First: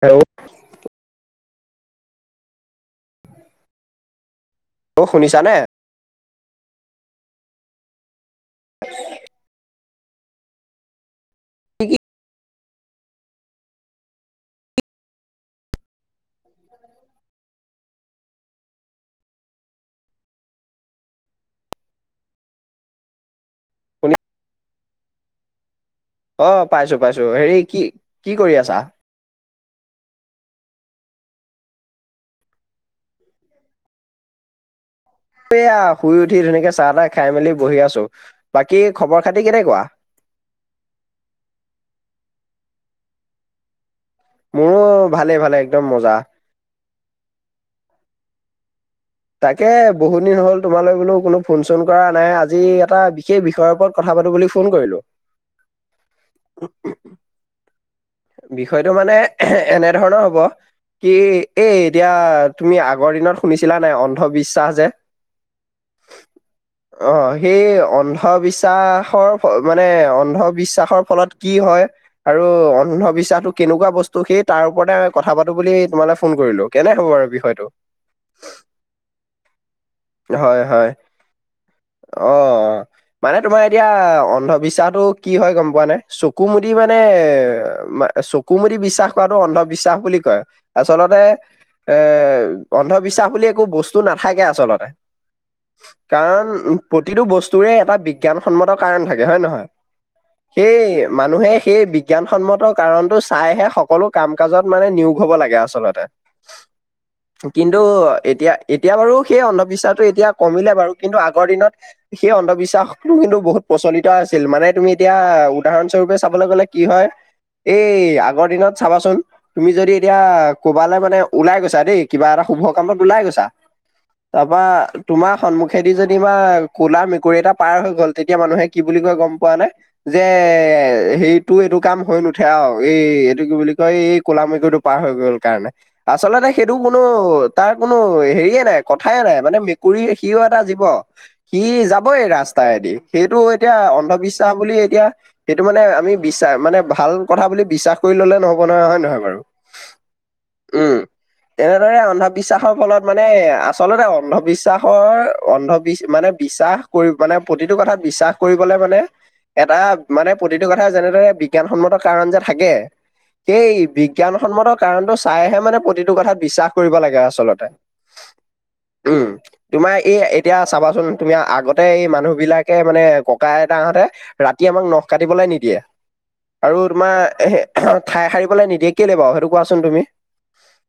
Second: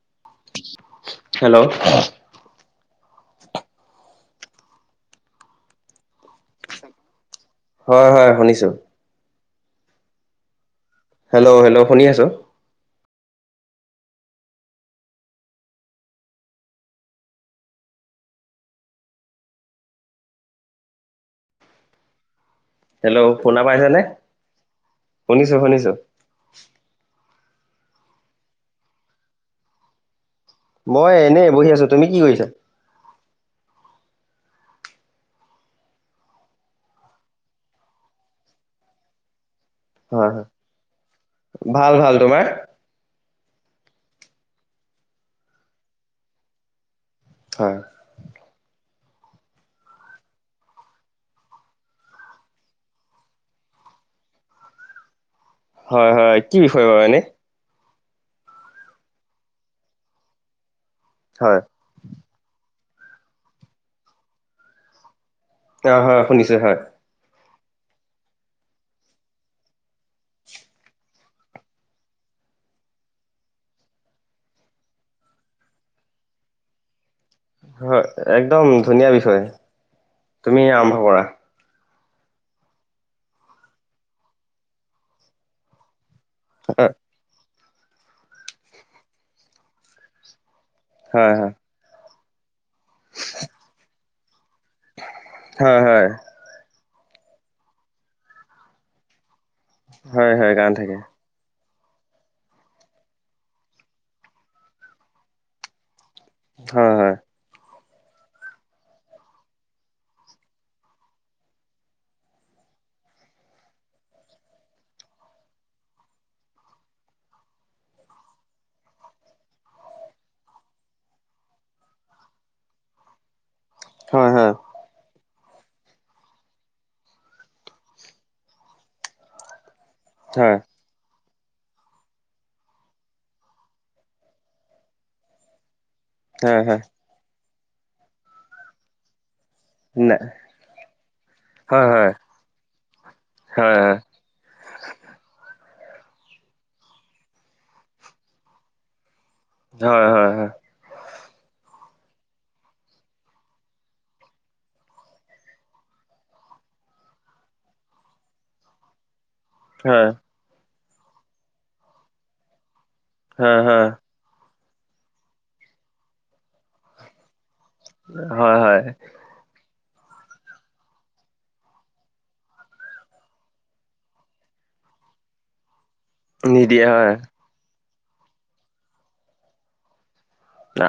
Hello? Hello? অ' শুনিছানে? হয় হয় শুনিছোঁ। হেল্ল' হেল্ল' শুনি আছো। হেল্ল' শুনা পাইছে নে? শুনি শুনিছো শুনিছো। অ' পাইছো পাইছো হেৰি কি কি কৰি আছা? মই এনেই বহি আছো, তুমি কি কৰিছা? য়া শুই উঠি ধুনীয়াকে চাহ তাহ খাই মেলি বহি আছো। বাকী খবৰ খাতি কেনে হয় হয় ভাল ভাল, তোমাৰ? মোৰো ভালে ভালে একদম মজা। হয় তাকে বহুত দিন হ'ল তোমালৈ বোলো কোনো ফোন চোন কৰা নাই আজি এটা বিশেষ বিষয়ৰ ওপৰত কথা বুলি ফোন কৰিলো হয় হয় কি বিষয় বাৰু এনে বিষয়টো মানে এনে ধৰণৰ হব, কি হয় এই এতিয়া তুমি আগৰ দিনত শুনিছিলা নাই অন্ধবিশ্বাস যে অ' হয় শুনিছো হয়। অ', সেই অন্ধবিশ্বাসৰ মানে অন্ধবিশ্বাসৰ ফলত কি হয় আৰু অন্ধবিশ্বাসটো কেনেকুৱা বস্তু সেই তাৰ ওপতে কথা পাতো বুলি তোমালে ফোন কৰিলো, কেনে হ'ব বাৰু বিষ হয় একদম ধুনীয়া বিষয়, হয়, তুমি হয়। আৰম্ভ কৰা। অ' মানে তোমাৰ এতিয়া অন্ধবিশ্বাসটো কি হয় গম পোৱা নে-া চকু মুদি মানে, চকু মুদি বিশ্বাস কৰাটোক অন্ধবিশ্বাস বুলি কয়। হয় আচলতে, হয় এ অন্ধবিশ্বাস বুলি একো বস্তু নাথাকে আৰু চলতে, হয় হয় কাৰণ উ প্ৰতিটো বস্তুৰে এটা বিজ্ঞানসন্মত কাৰণ থাকে হয় নহয়, হয় হয় গান এই থাকে মানুহে সেই বিজ্ঞানসন্মত কাৰণটো চাইহে সকলো কাম কাজত মানে নিয়োগ হ'ব লাগে আচলতে। হয় হয় কিন কিন্ত এতিয়া এতিয়া বাৰু সেই অন্ধবিশ্বাসটো এতিয়া কমিলে বাৰু কিন্তু আগৰ দিনত সেই অন্ধবিশ্বাস টো কিন্তু বহুত প্ৰচলিত আছিল, মানে তুমি এতিয়া উদাহৰণস্বৰূপে চাবলৈ গলে কি হয় এই আগৰ দিনত চাবাচোন তুমি যদি এতিয়া ক'বালে মানে ওলাই গৈছা দেই কিবা এটা ভ কামত ওলাই গৈছা, হয় তাৰ পৰা তোমাৰ সন্মুখেদি যেনিবা ক'লা মেকুৰী এটা পাৰ হৈ গ'ল, তেতিয়া মানুহে কি বুলি কয় গম পোৱানে? যে হয় হয় সেইটো এইটো কাম হৈ নু উঠে আৰু, এই-এইটো কি বুলি কয় এই ক'লা মেকুৰীটো পাৰ হৈ গ'ল কাৰণে। আচলতে হয় সেইটো হয় কোনো তাৰ কোনো হেৰিয়ে নাই, কথায়ে নাই। মানে মেকুৰী ন সিও এটা জীৱ, সি হয় হয় যাবই ৰাস্তাইদি, সেইটো এতিয়া হয় অন্ধবিশ্বাস বুলি এতিয়া এইটো মানে আমি বিশ্বাস-মানে ভাল কথা বুলি বিশ্বাস কৰি ল'লে নহ'ব নহয়, হয় নহয় বাৰু? হয় হয় হয়। উম। তেনেদৰে অন্ধবিশ্বাসৰ ফলত মানে আচলতে অন্ধবিশ্বাসৰ অন্ধবিচ মান মানে বিশ্বাস কৰি মানে প্ৰতিটো কথাত বিশ্বাস কৰিবলে মানে এটা হয় মানে প্ৰতিটো কথা যেনেদৰে বিজ্ঞানসন্মত কাৰণ যে থাকে হয় হয় সেই বিজ্ঞানসন্মত কাৰণটো চাইহে মানে প্ৰতিটো কথাত বিশ্বাস কৰিব লাগে আচলতে। হয় হয়। উম। তোমাৰ এই এতিয়া চাবাচোন তুমি আগতে এই মানুহ বিলাকে মানে ককা আইতাহঁতে ৰাতি তোমাক নখ কাটিবলৈ নিদিয়ে। আৰু নিদিয়ে হয় তোমাৰ ঠাই সাৰিবলৈ নিদিয়ে, কেলৈ বাৰু সেইটো কোৱাচোন তুমি।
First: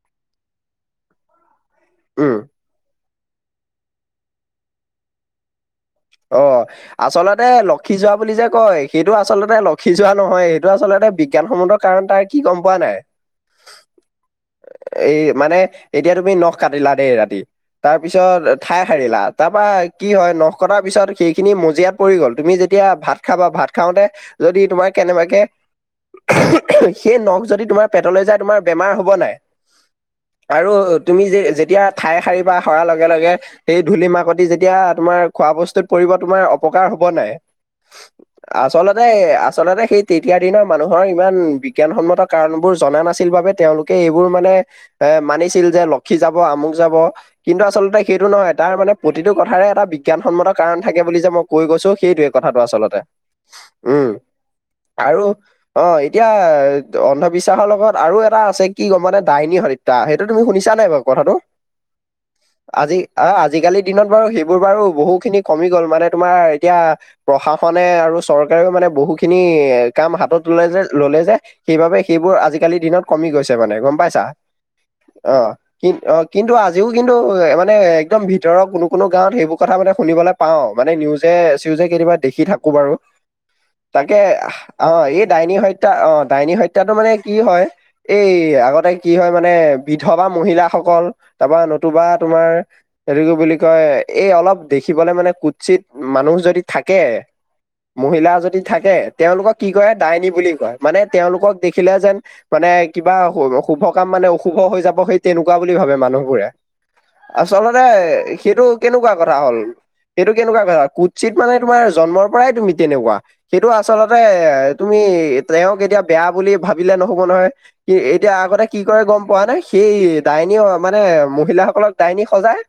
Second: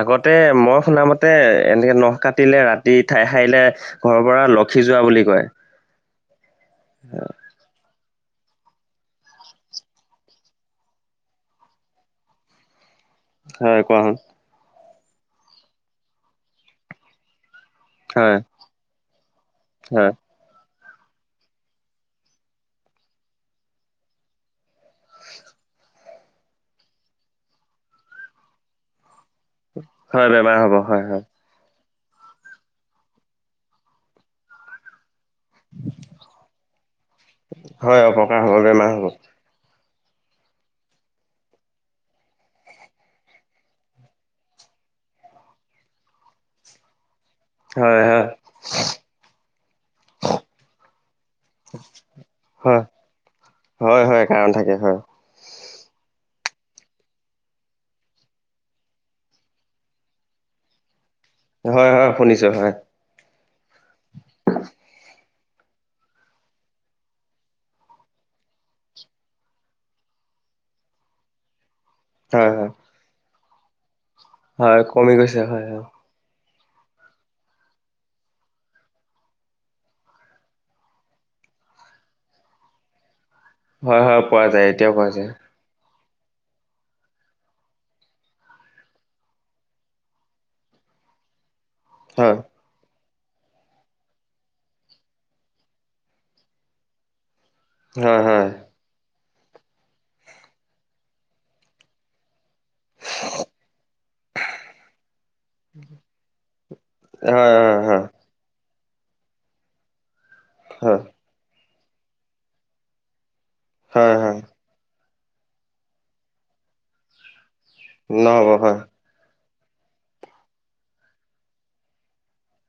আগতে মই শুনামতে, এনেকে নখ উম। কাটিলে ৰাতিত ঠাই সাৰিলে ঘৰৰ পৰা লক্ষী যোৱা বুলি কয়। অ', আচলতে ল লক্ষী যোৱা বুলি যে কয়, সেইটো আচলতে লক্ষী যোৱা নহয়, সেইটো আচলতে বিজ্ঞানসন্মত কাৰণ তাৰ কি গম পোৱা নাই। হয় কোৱাচোন। এই মানে এতিয়া তুমি নখ কাটিলা দেই ৰাতি হয় তাৰপিছত ঠাই সাৰিলা, তাৰপৰা কি হয় নখ কটাৰ পিছত সেইখিনি মজিয়াত পৰি গ'ল, তুমি যেতিয়া ভাত খাবা ভাত খাওঁতে যদি তোমাৰ কেনেবাকে সেই নখ যদি তোমাৰ পেটলৈ যায় তোমাৰ বেমাৰ হ'ব নাই? হয় বেমাৰ আৰু হ'ব হয় হয় তুমি যে-যেতিয়া ঠাই সাৰিবা সৰাৰ লগে লগে সেই ধূলি মাকতি যেতিয়া তোমাৰ খোৱা বস্তুত পৰিব, তোমাৰ অপকাৰ হ'ব নাই, হয় অপকাৰ হ'ব বেমাৰ হ'ব আচলতে-আচলতে সেই তেতিয়াৰ দিনৰ মানুহৰ ইমান বিজ্ঞানসন্মত কাৰণবোৰ জনা নাছিল বাবে তেওঁলোকে এইবোৰ মানে এ মানিছিল যে লক্ষী যাব আমুক যাব, কিন্তু আচলতে হয় হয় সেইটো নহয় তাৰ মানে প্ৰতিটো কথাৰে এটা বিগ বিজ্ঞানসন্মত কাৰণ থাকে বুলি যে মই কৈ গৈছো, সেইটোৱে কথাটো আচলতে, উম। এ হয়। আৰু অ', এতিয়া অন্ধবিশ্বাসৰ লগত আৰু এটা আছে কি গম পোৱানে, ডাইনী হত্যা, সেইটো তুমি শুনিছা নাই বাৰু? কথাটো, হয় হয় শুনিছো হয় আজি-আজিকালিৰ দিনত বাৰু সেইবোৰ বাৰু খিনি কমি গ'ল, মানে তোমাৰ এতিয়া প্ৰশাসনে আৰু চৰকাৰেও মানে বহু খিনি কাম হাতত তুলাই যে ল'লে যে, সেইবাবে সেইবোৰ হয় হয় আজিকালিৰ দিনত কমি গৈছে মানে, গম পাই ছা, হয় কমি গৈছে অ' হয় হয় কি অ' কিন্তু আজিও কিন্তু মানে একদম ভিতৰৰ কোনো কোনো গাঁৱত সেইবোৰ কথা মানে শুনিবলৈ পাওঁ, মানে নিউজে চিউজে কেতিয়াবা দেখি থাকো বাৰু হয় তাকে হয় পোৱা যায় এতিয়াও অ' পোৱা এই যায় ডাইনী হয়ত তা অ' দাইনী হত্যাটো মানে কি হয়, এই আগতে কি হয় মানে বিধ বা মহিলা অকল তাৰপৰা নতুবা হয় তোমাৰ সেটো বুলি কয় এই অলপ দেখিবলে মানে কুৎচিত মানুহ যদি থাকে, হয় মহিলা হয় যদি থাকে তেওঁলোকক কি কৰে ডাইনী বুলি কয়। মানে তেওঁলোকক দেখিলে যেন মানে কিবা শুভ কাম মানে অশুভ হৈ যাব সেই তেনেকুৱা বুলি ভাবে মানুহবোৰে। হয় হয় আচলতে হয় সেইটো কেনেকুৱা কথা হ'ল, সেইটো কেনেকুৱা কথা, হয় কুৎসিত মানে তোমাৰ জন্মৰ পৰাই তুমি তেনেকুৱা। সেইটো হয় আচলতে হয় তুমি তেওঁক এতিয়া বেয়া বুলি ভাবিলে নহ'ব নহয়। কি এতিয়া নহ'ব আগতে হয় কি কৰে গম পোৱা নে সেই ডাইনী মানে মহিলাসকলক ডাইনী সজাই,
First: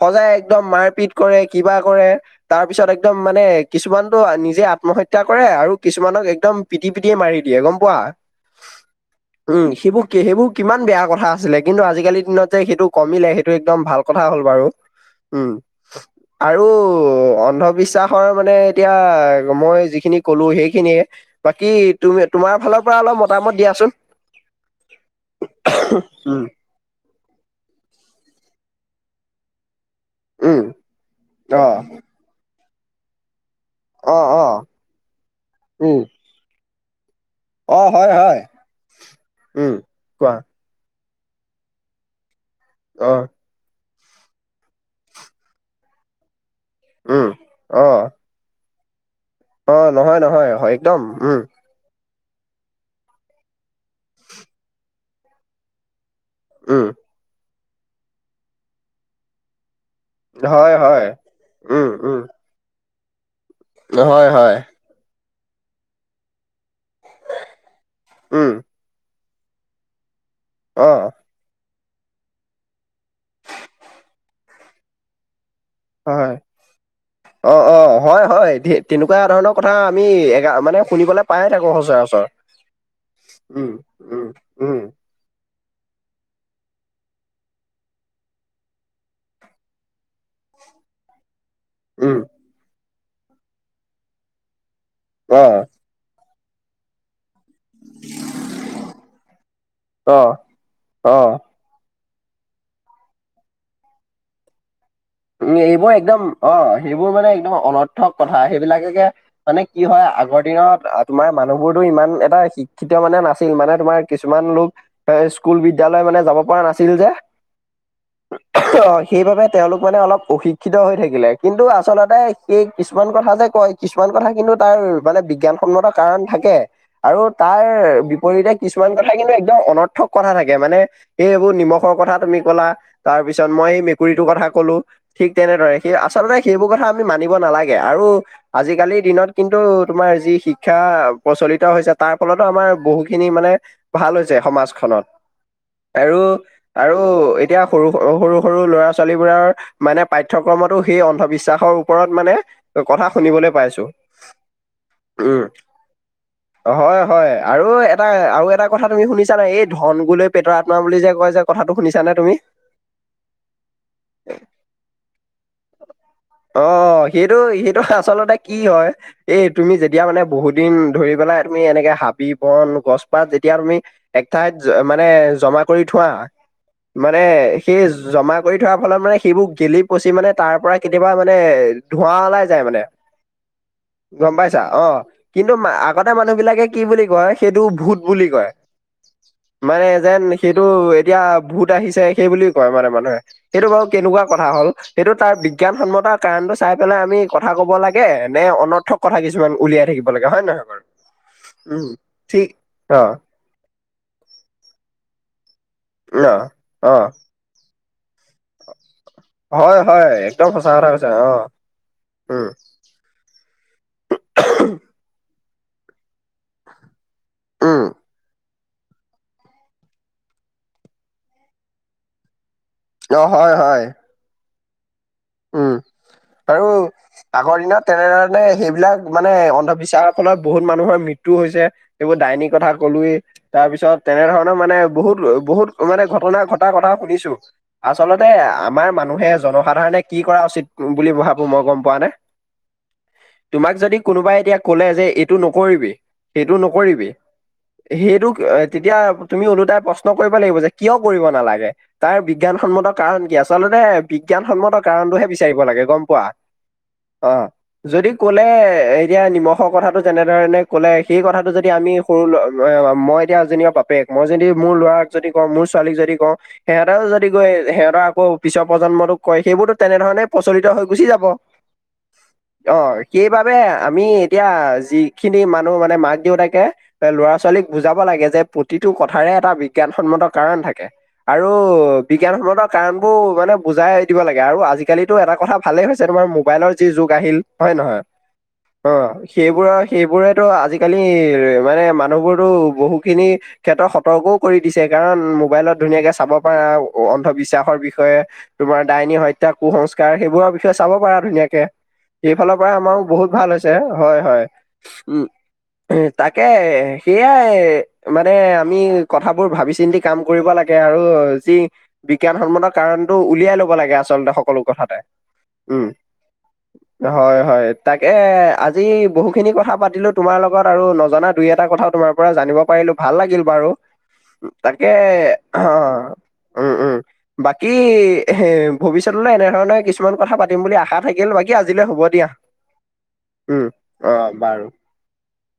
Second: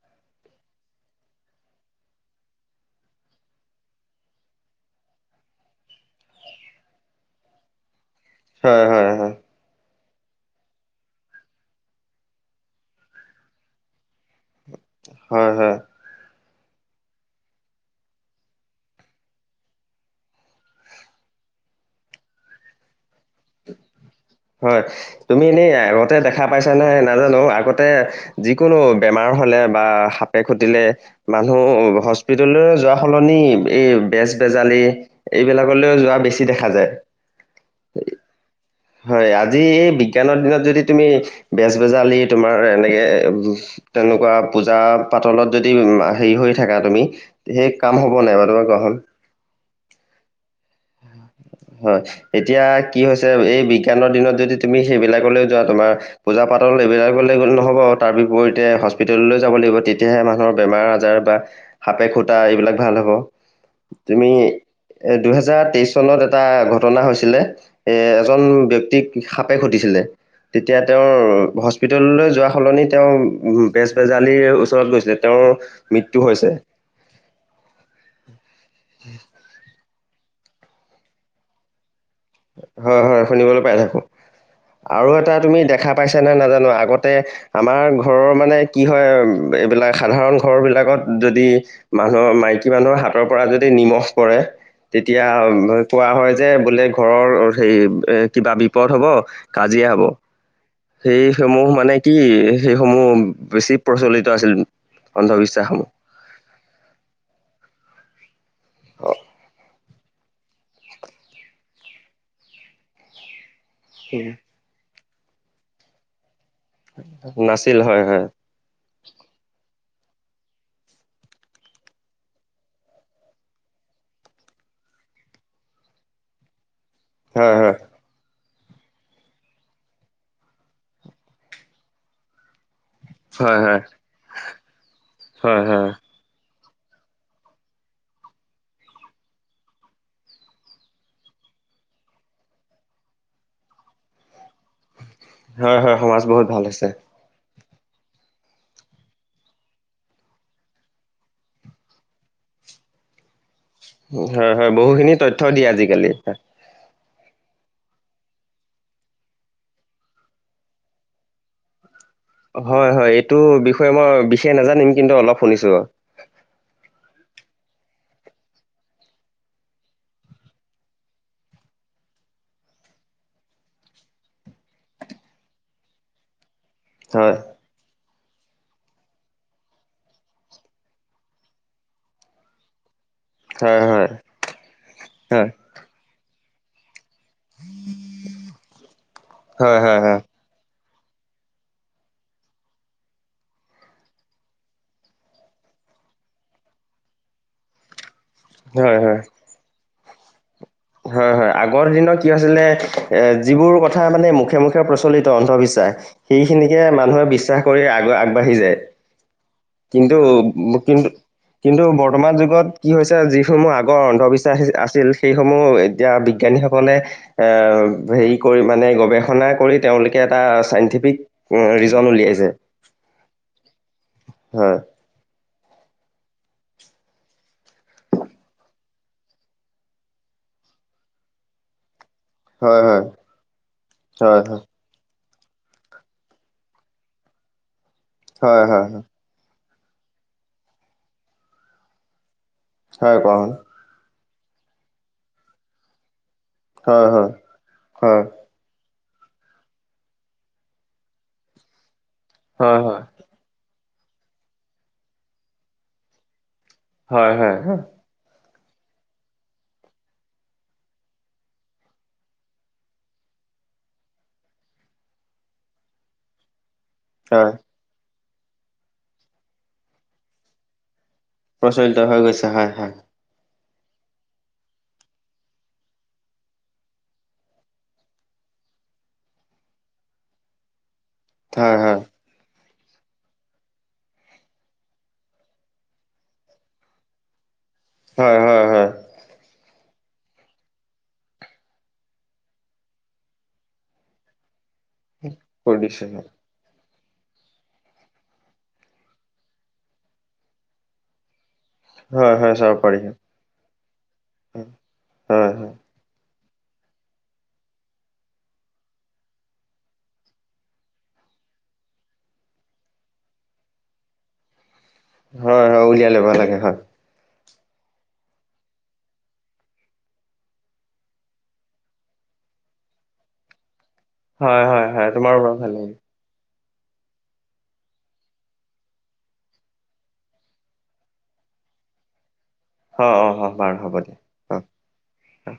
সজাই একদম মাৰপি পিট কৰে, কিবা কৰে, তাৰ পিছত একদম মানে কিছুমানেতটো নিজে আত্মহত্যা কৰে আৰু কিছ কিছুমানক একদম পিটি পিটিয়ে মাৰি দিয়ে গ'ম পোৱা হয় হয় হয় উম, সেইবোৰ সেইবোৰ কিমান বেয়া কথা আছিলে। কিন্তু আজিকালি দিনত যে সেইটো কমিলে, সেইটো একদম ভাল কথা হ'ল বাৰু উম। হয় হয়। আৰু অন্ধবিশ্বাসৰ মানে এতিয়া মই যিখিনি কলো সেইখিনিয়ে বাকী তুমি তোমাৰ ফালৰ পৰা অলপ মতামত দিয়াচোন। হয় তুমি এনেই আগতে উম, দেখা পাইছা নে নাজানো আগতে যিকোনো বেমাৰ হ'লে বা সাপে উম, খুটিলে মানুহ অ', হস্পিতালৰ যোৱা সলনি এই অ', অ', বেজ-বেজালি এইবিলাকলৈও উম, যোৱা বেছি দেখা যায়। অ', হয়, হয়, হয়, আজি উম, এই কোৱা বিজ্ঞানৰ দিনত যদি তুমি বেজ বেজালিৰ তোমাৰ এনেকে অ', তেনেকুৱা পূজা পাতলত যদি হেৰি হৈ থাকা তুমি উম। সেই কাম অ', হ'ব নাই ব তোমাৰ কোৱা হোন অ, নহয়, নহয়, হয় একদম উম। এতিয়া কি হৈছে এই বিজ্ঞানৰ দিনত যদি তুমি সেইবিলাকলৈ যোৱা তোমাৰ পূজা পাতল উম, এইবিলাকলে গ'ল নহ'ব। তাৰ বিপৰীতে হস্পিটেললৈ যাব লাগিব তি তেতিয়াহে মানুহৰ হয়, বেমাৰ হয়। আজাৰ বা উম, সাপে উম, খুটা এইবিলাক ভাল হ'ব। হয়, তুমি হয়, এ দুহেজাৰ তেইশ চনত এটা ঘটনা হৈছিলে। এ এজন উম, ব্যয়ক্তিক সাপে খুটিছিলে তেতিয়া তেওঁৰ অ', হস্পি হস্পিটললৈ যোৱা সলনি তেওঁ বেজবেজালিৰ ওচৰত গৈছিলে তেওঁ হয়, অ, অ, হয়, হয় তেনেকুৱা ধৰণৰ কথা। আমি এ মানে শুনিবলৈ পাইে থাকো সচৰাচৰ হয়, হয়, শুনিবলৈ উম, পাই থাকো উম, উম, আৰু এটা তুমি দেখা পাইছে নে নাজানো আগতে আমাৰ ঘৰৰ মানে কি হয় এইবিলাক সাধাৰণ ঘৰ বিলাক বিলাগত যদি উম। মানুহৰ মাইকী মানুহৰ হাতৰ পৰা যদি নিমখ পৰে তেতিয়া অ', কোৱা হয় যে বোলে ঘৰৰ হে এ কিবা বিপদ হ'ব, কাজিয়া হ'ব। অ', সেই অ', সমূহ মানে কি সেইসমূহ বেছি প্ৰচলিত আছিল। উম, অন্ধবিশ্বাসসমূহ এইবোৰ একদম অ সেইবোৰ মানে একদম অনৰ্থক কথা সেইবিলাকেকে অ, মানে কি হয় আগৰ দিনত তোমাৰ মানুহ বোৰতো ইমান এটা শিক্ষিত মানে নাচ ছিল মানে তোমাৰ উম, কিছুমান লোক স্কুল বিদ্যালয় মানে যাব কোৱা নাছিল যে নাছিল হয় হয় সেই বাবে তেওঁলোক মানে অলপ প্ৰশিক্ষিত হৈ থাকিলে, কিন্তু আচলতে সেই কিছুমান কথা যে কয় কিছুমান কথা কিন্তু তাৰ মানে বিজ্ঞানসন্মত কাৰণ থাকে আৰু হয় তাৰ হয় বিপৰীতে কিছুমান কথা কিন্তু একদম অনৰ্থক কথা থাকে মানে, এই সেইবোৰ নিমখৰ কথা তুমি কলা তাৰ পিছত হয় মই হয় সেই মেকুৰীটোৰ কথা কলো, ঠিক হয় তেনেদৰে হয় সেই আচলতে সেইবোৰ কথা আমি মানিব নালাগে আৰু আজিকালিৰ দিনত কিন্তু তোমাৰ যি শিক্ষা প্ৰচ নিকা হৈছে, তাৰ ফলতো আমাৰ বহুখিনি মানে ভাল হৈছে সমাজখনত। হয় হয় আৰু সমাজ বহুত ভাল হৈছে আৰু এতিয়া সৰু সৰু সৰু ল'ৰা ছোৱালী ৰা মানে পাঠ্যক্ৰমতো সেই অন্ধবিশ্বাসৰ ওপৰত মানে কথা শুনিবলৈ পাইছো। হয় হয় বহুখিনি তথ্য উম, দিয়ে আজিকালি। হয় হয় আৰু এটা আৰু এটা কথা তুমি শুনিছা ন এই ধন গোলৈ পেটৰ আত্মা বুলি যে কয় যে কথাটো শুনিছা। হয় হয় এইটো বিষয়ে মই বিশষ নাজানিম কিন্তু অলপ শুনিছো আৰু। অ', সেইটো সেইটো আচলতে কি হয়, এই তুমি যেতিয়া মানে বহুত দিন ধৰি পেলাই তুমি এনেকে বি বন গছ পাত যেতিয়া তুমি এক ঠাইত মানে জমা কৰি থোৱা। মানে হয় সেই জমা কৰি থোৱাৰ ফলত মানে সেইবোৰ গেলি পচি মানে তাৰ পৰা কেতিয়াবা মানে ধোঁৱা ওলাই যায় মানে। হয় হয় গ'ম পাইছা, অ' হয় কিন্তু আগতে মানুহ বিলাকে কি বুলি কয় কয় সেইটো ভূত বুলি কয় হয় মানে হয় যেন হয় সেইটো এতিয়া ভূত আহিছে, সেই বুলি কয় মানে মানুহে সেইটো বাৰু কেনেকুৱা কথা হ'ল, এইেইটো তাৰ বিজ্ঞানসন্মতাৰ কাৰণটো চাই পেলাই আমি কথা ক'ব লাগে। নে হয় অনৰ্থক হয় কথা কিছুমান উলিয়াই থাকিব লাগে হয় নহয়। বাৰু হয় হয় আগৰ উম দিনৰত কি ঠিক হৈছিলে অ এ যিবোৰ কথা মানে মুখে মুখে প্ৰচলিত অন্ধবিশ্বাস সেইখিনিকে অ অ মানুহে বিশ্বাস কৰি আগ আগবাঢ়ি যায়। হয় হয় কিন্তু একদম সঁচা কথা কিন্তু কৈছা অ কিন্তু বৰ্তমান উম যুগত কি হৈছে যি যিসমূহ আগৰ অন্ধবিশ্বাস আছিল সেইসমূহ এতিয়া বিজ্ঞানীসকলে এ উম হে কৰি মানে গৱেষণা কৰি তেওঁলোকে এটা চাইন্টিফিক ৰিজন উলিয়াইছে। অ' হয় হয়। হয় উ, আৰু আগৰ দিনত তেনেধৰণে সেইবিলাক মানে অন্ধবিশ্বাসৰ ফলত বহুত মানুহৰ মৃত্যু হৈছে। এইবোৰ ডাইনী কথা হয় হয় কলোৱেই, তাৰ পিছত তেনে হয় ধৰণৰ মানে বহুত বহুত মানে ঘটনা ঘটাৰ কথা শুনিছো, আচলতে হয় হয় আমাৰ মানুহে জনসাধাৰণে কি কৰা উচিত বুলি ভাবো মই গম পোৱা নে। হয়, কন তোমাক যদি কোনোবাই এতিয়া ক'লে যে এইটো নকৰিবি সেইটো হয় নকৰিবি হয় হয় সেইটো তেতিয়া তুমি ওলোটাই প্ৰশ্ন কৰিব লাগিব, যে কিয় কৰিব নালাগে তাৰ হয় বিজ্ঞানসন্মত হয় কাৰণ কি? আচলতে বিজ্ঞানসন্মত কাৰণটোহে বিচাৰিব লাগে গম পোৱা। হয় অ', হয় হা যদি ক'লে এতিয়া নিমখৰ কথাটো যেনেধৰণে ক'লে সেই কথাটো যদি আমি সৰু মই এতিয়া যেনিবা বাপেক মই যদি মোৰ ল'ৰাক যদি কওঁ মোৰ ছোৱালীক যদি কওঁ সিহঁতেও যদি কয় হয় সিহঁতৰ আকৌ পিছৰ প্ৰজন্মতোক কয় সেইবোৰতো তেনেধৰণে প্ৰচলিত হৈ গুচি যাব। ব, প্ৰচলিত হৈ গৈছে হয় হয় অ' সেইবাবে বাবে আমি এতিয়া যিখিনি মানুহ মানে মাক দেউতাকে ল'ৰা ছোৱালীক বুজাব লাগে। যে প্ৰতিটো কথাৰে এটা বিজ্ঞানসন্মত কাৰণ থাকে। আৰু হয় হয় বিজ্ঞানসন্মতৰ কাৰণ বোৰ মানে বুজাই দিব লাগে। আৰু আ আজিকালিতো এটা কথা ভালেই হৈছে, তোমাৰ মোবাইলৰ যি যুগ আহিল হয় নহয়, হয় হয় হয় অ' সেইবোৰ সেইবোৰেতো আজিকালি মানে মানুহ বোৰতো বহু খিনি ক্ষেত্ৰত সতৰ্কও কৰি দিছে কাৰণ মোবাইলত কৰি দিছে ধুনীয়াকে চাব পাৰে অন্ধবিশ্বাসৰ বিষয়ে, তোমাৰ ডাইনী হয়ত এয়া কুস্কাৰ সেইবোৰৰ বিষয়ে চাব পাৰা ধুনীয়াকে। হয় হয় সেইফালৰ পৰা চাব পাৰি আমাৰো হয় বহুত ভাল হৈছে, হয় হয় উ হয় তাক তাকে সেইয়াই মানে আমি কথাবোৰ ভাবি চিন্তি কাম কৰিব লাগে। আৰু যি বিজ্ঞানসন্মত কাৰণটো উলিয়াই লব লাগে আচলতে সকলো কথাতে। হয় হয় উম উলিয় ল'ব লাগে, হয়। হয় হয় তাকে, আজি বহু খিনি কথা পাতিলো তোমাৰ লগত। আৰু নজনা দুই এটা কথা তোমাৰ পৰা জান জানিব পাৰিলো ভাল লাগিল বাৰু হয় হয় তাকে হয় তোমাৰ পৰা অ ভাল লাগিল উম উম বাকী ভৱিষ্যত এনেধৰণে কিছুমান কথা পাতিম বুলি আশা থাকিল বাকী আজিলৈ হ'ব দিয়া অ অ হ উম বাৰু হ'ব দিয় অ বাৰু অ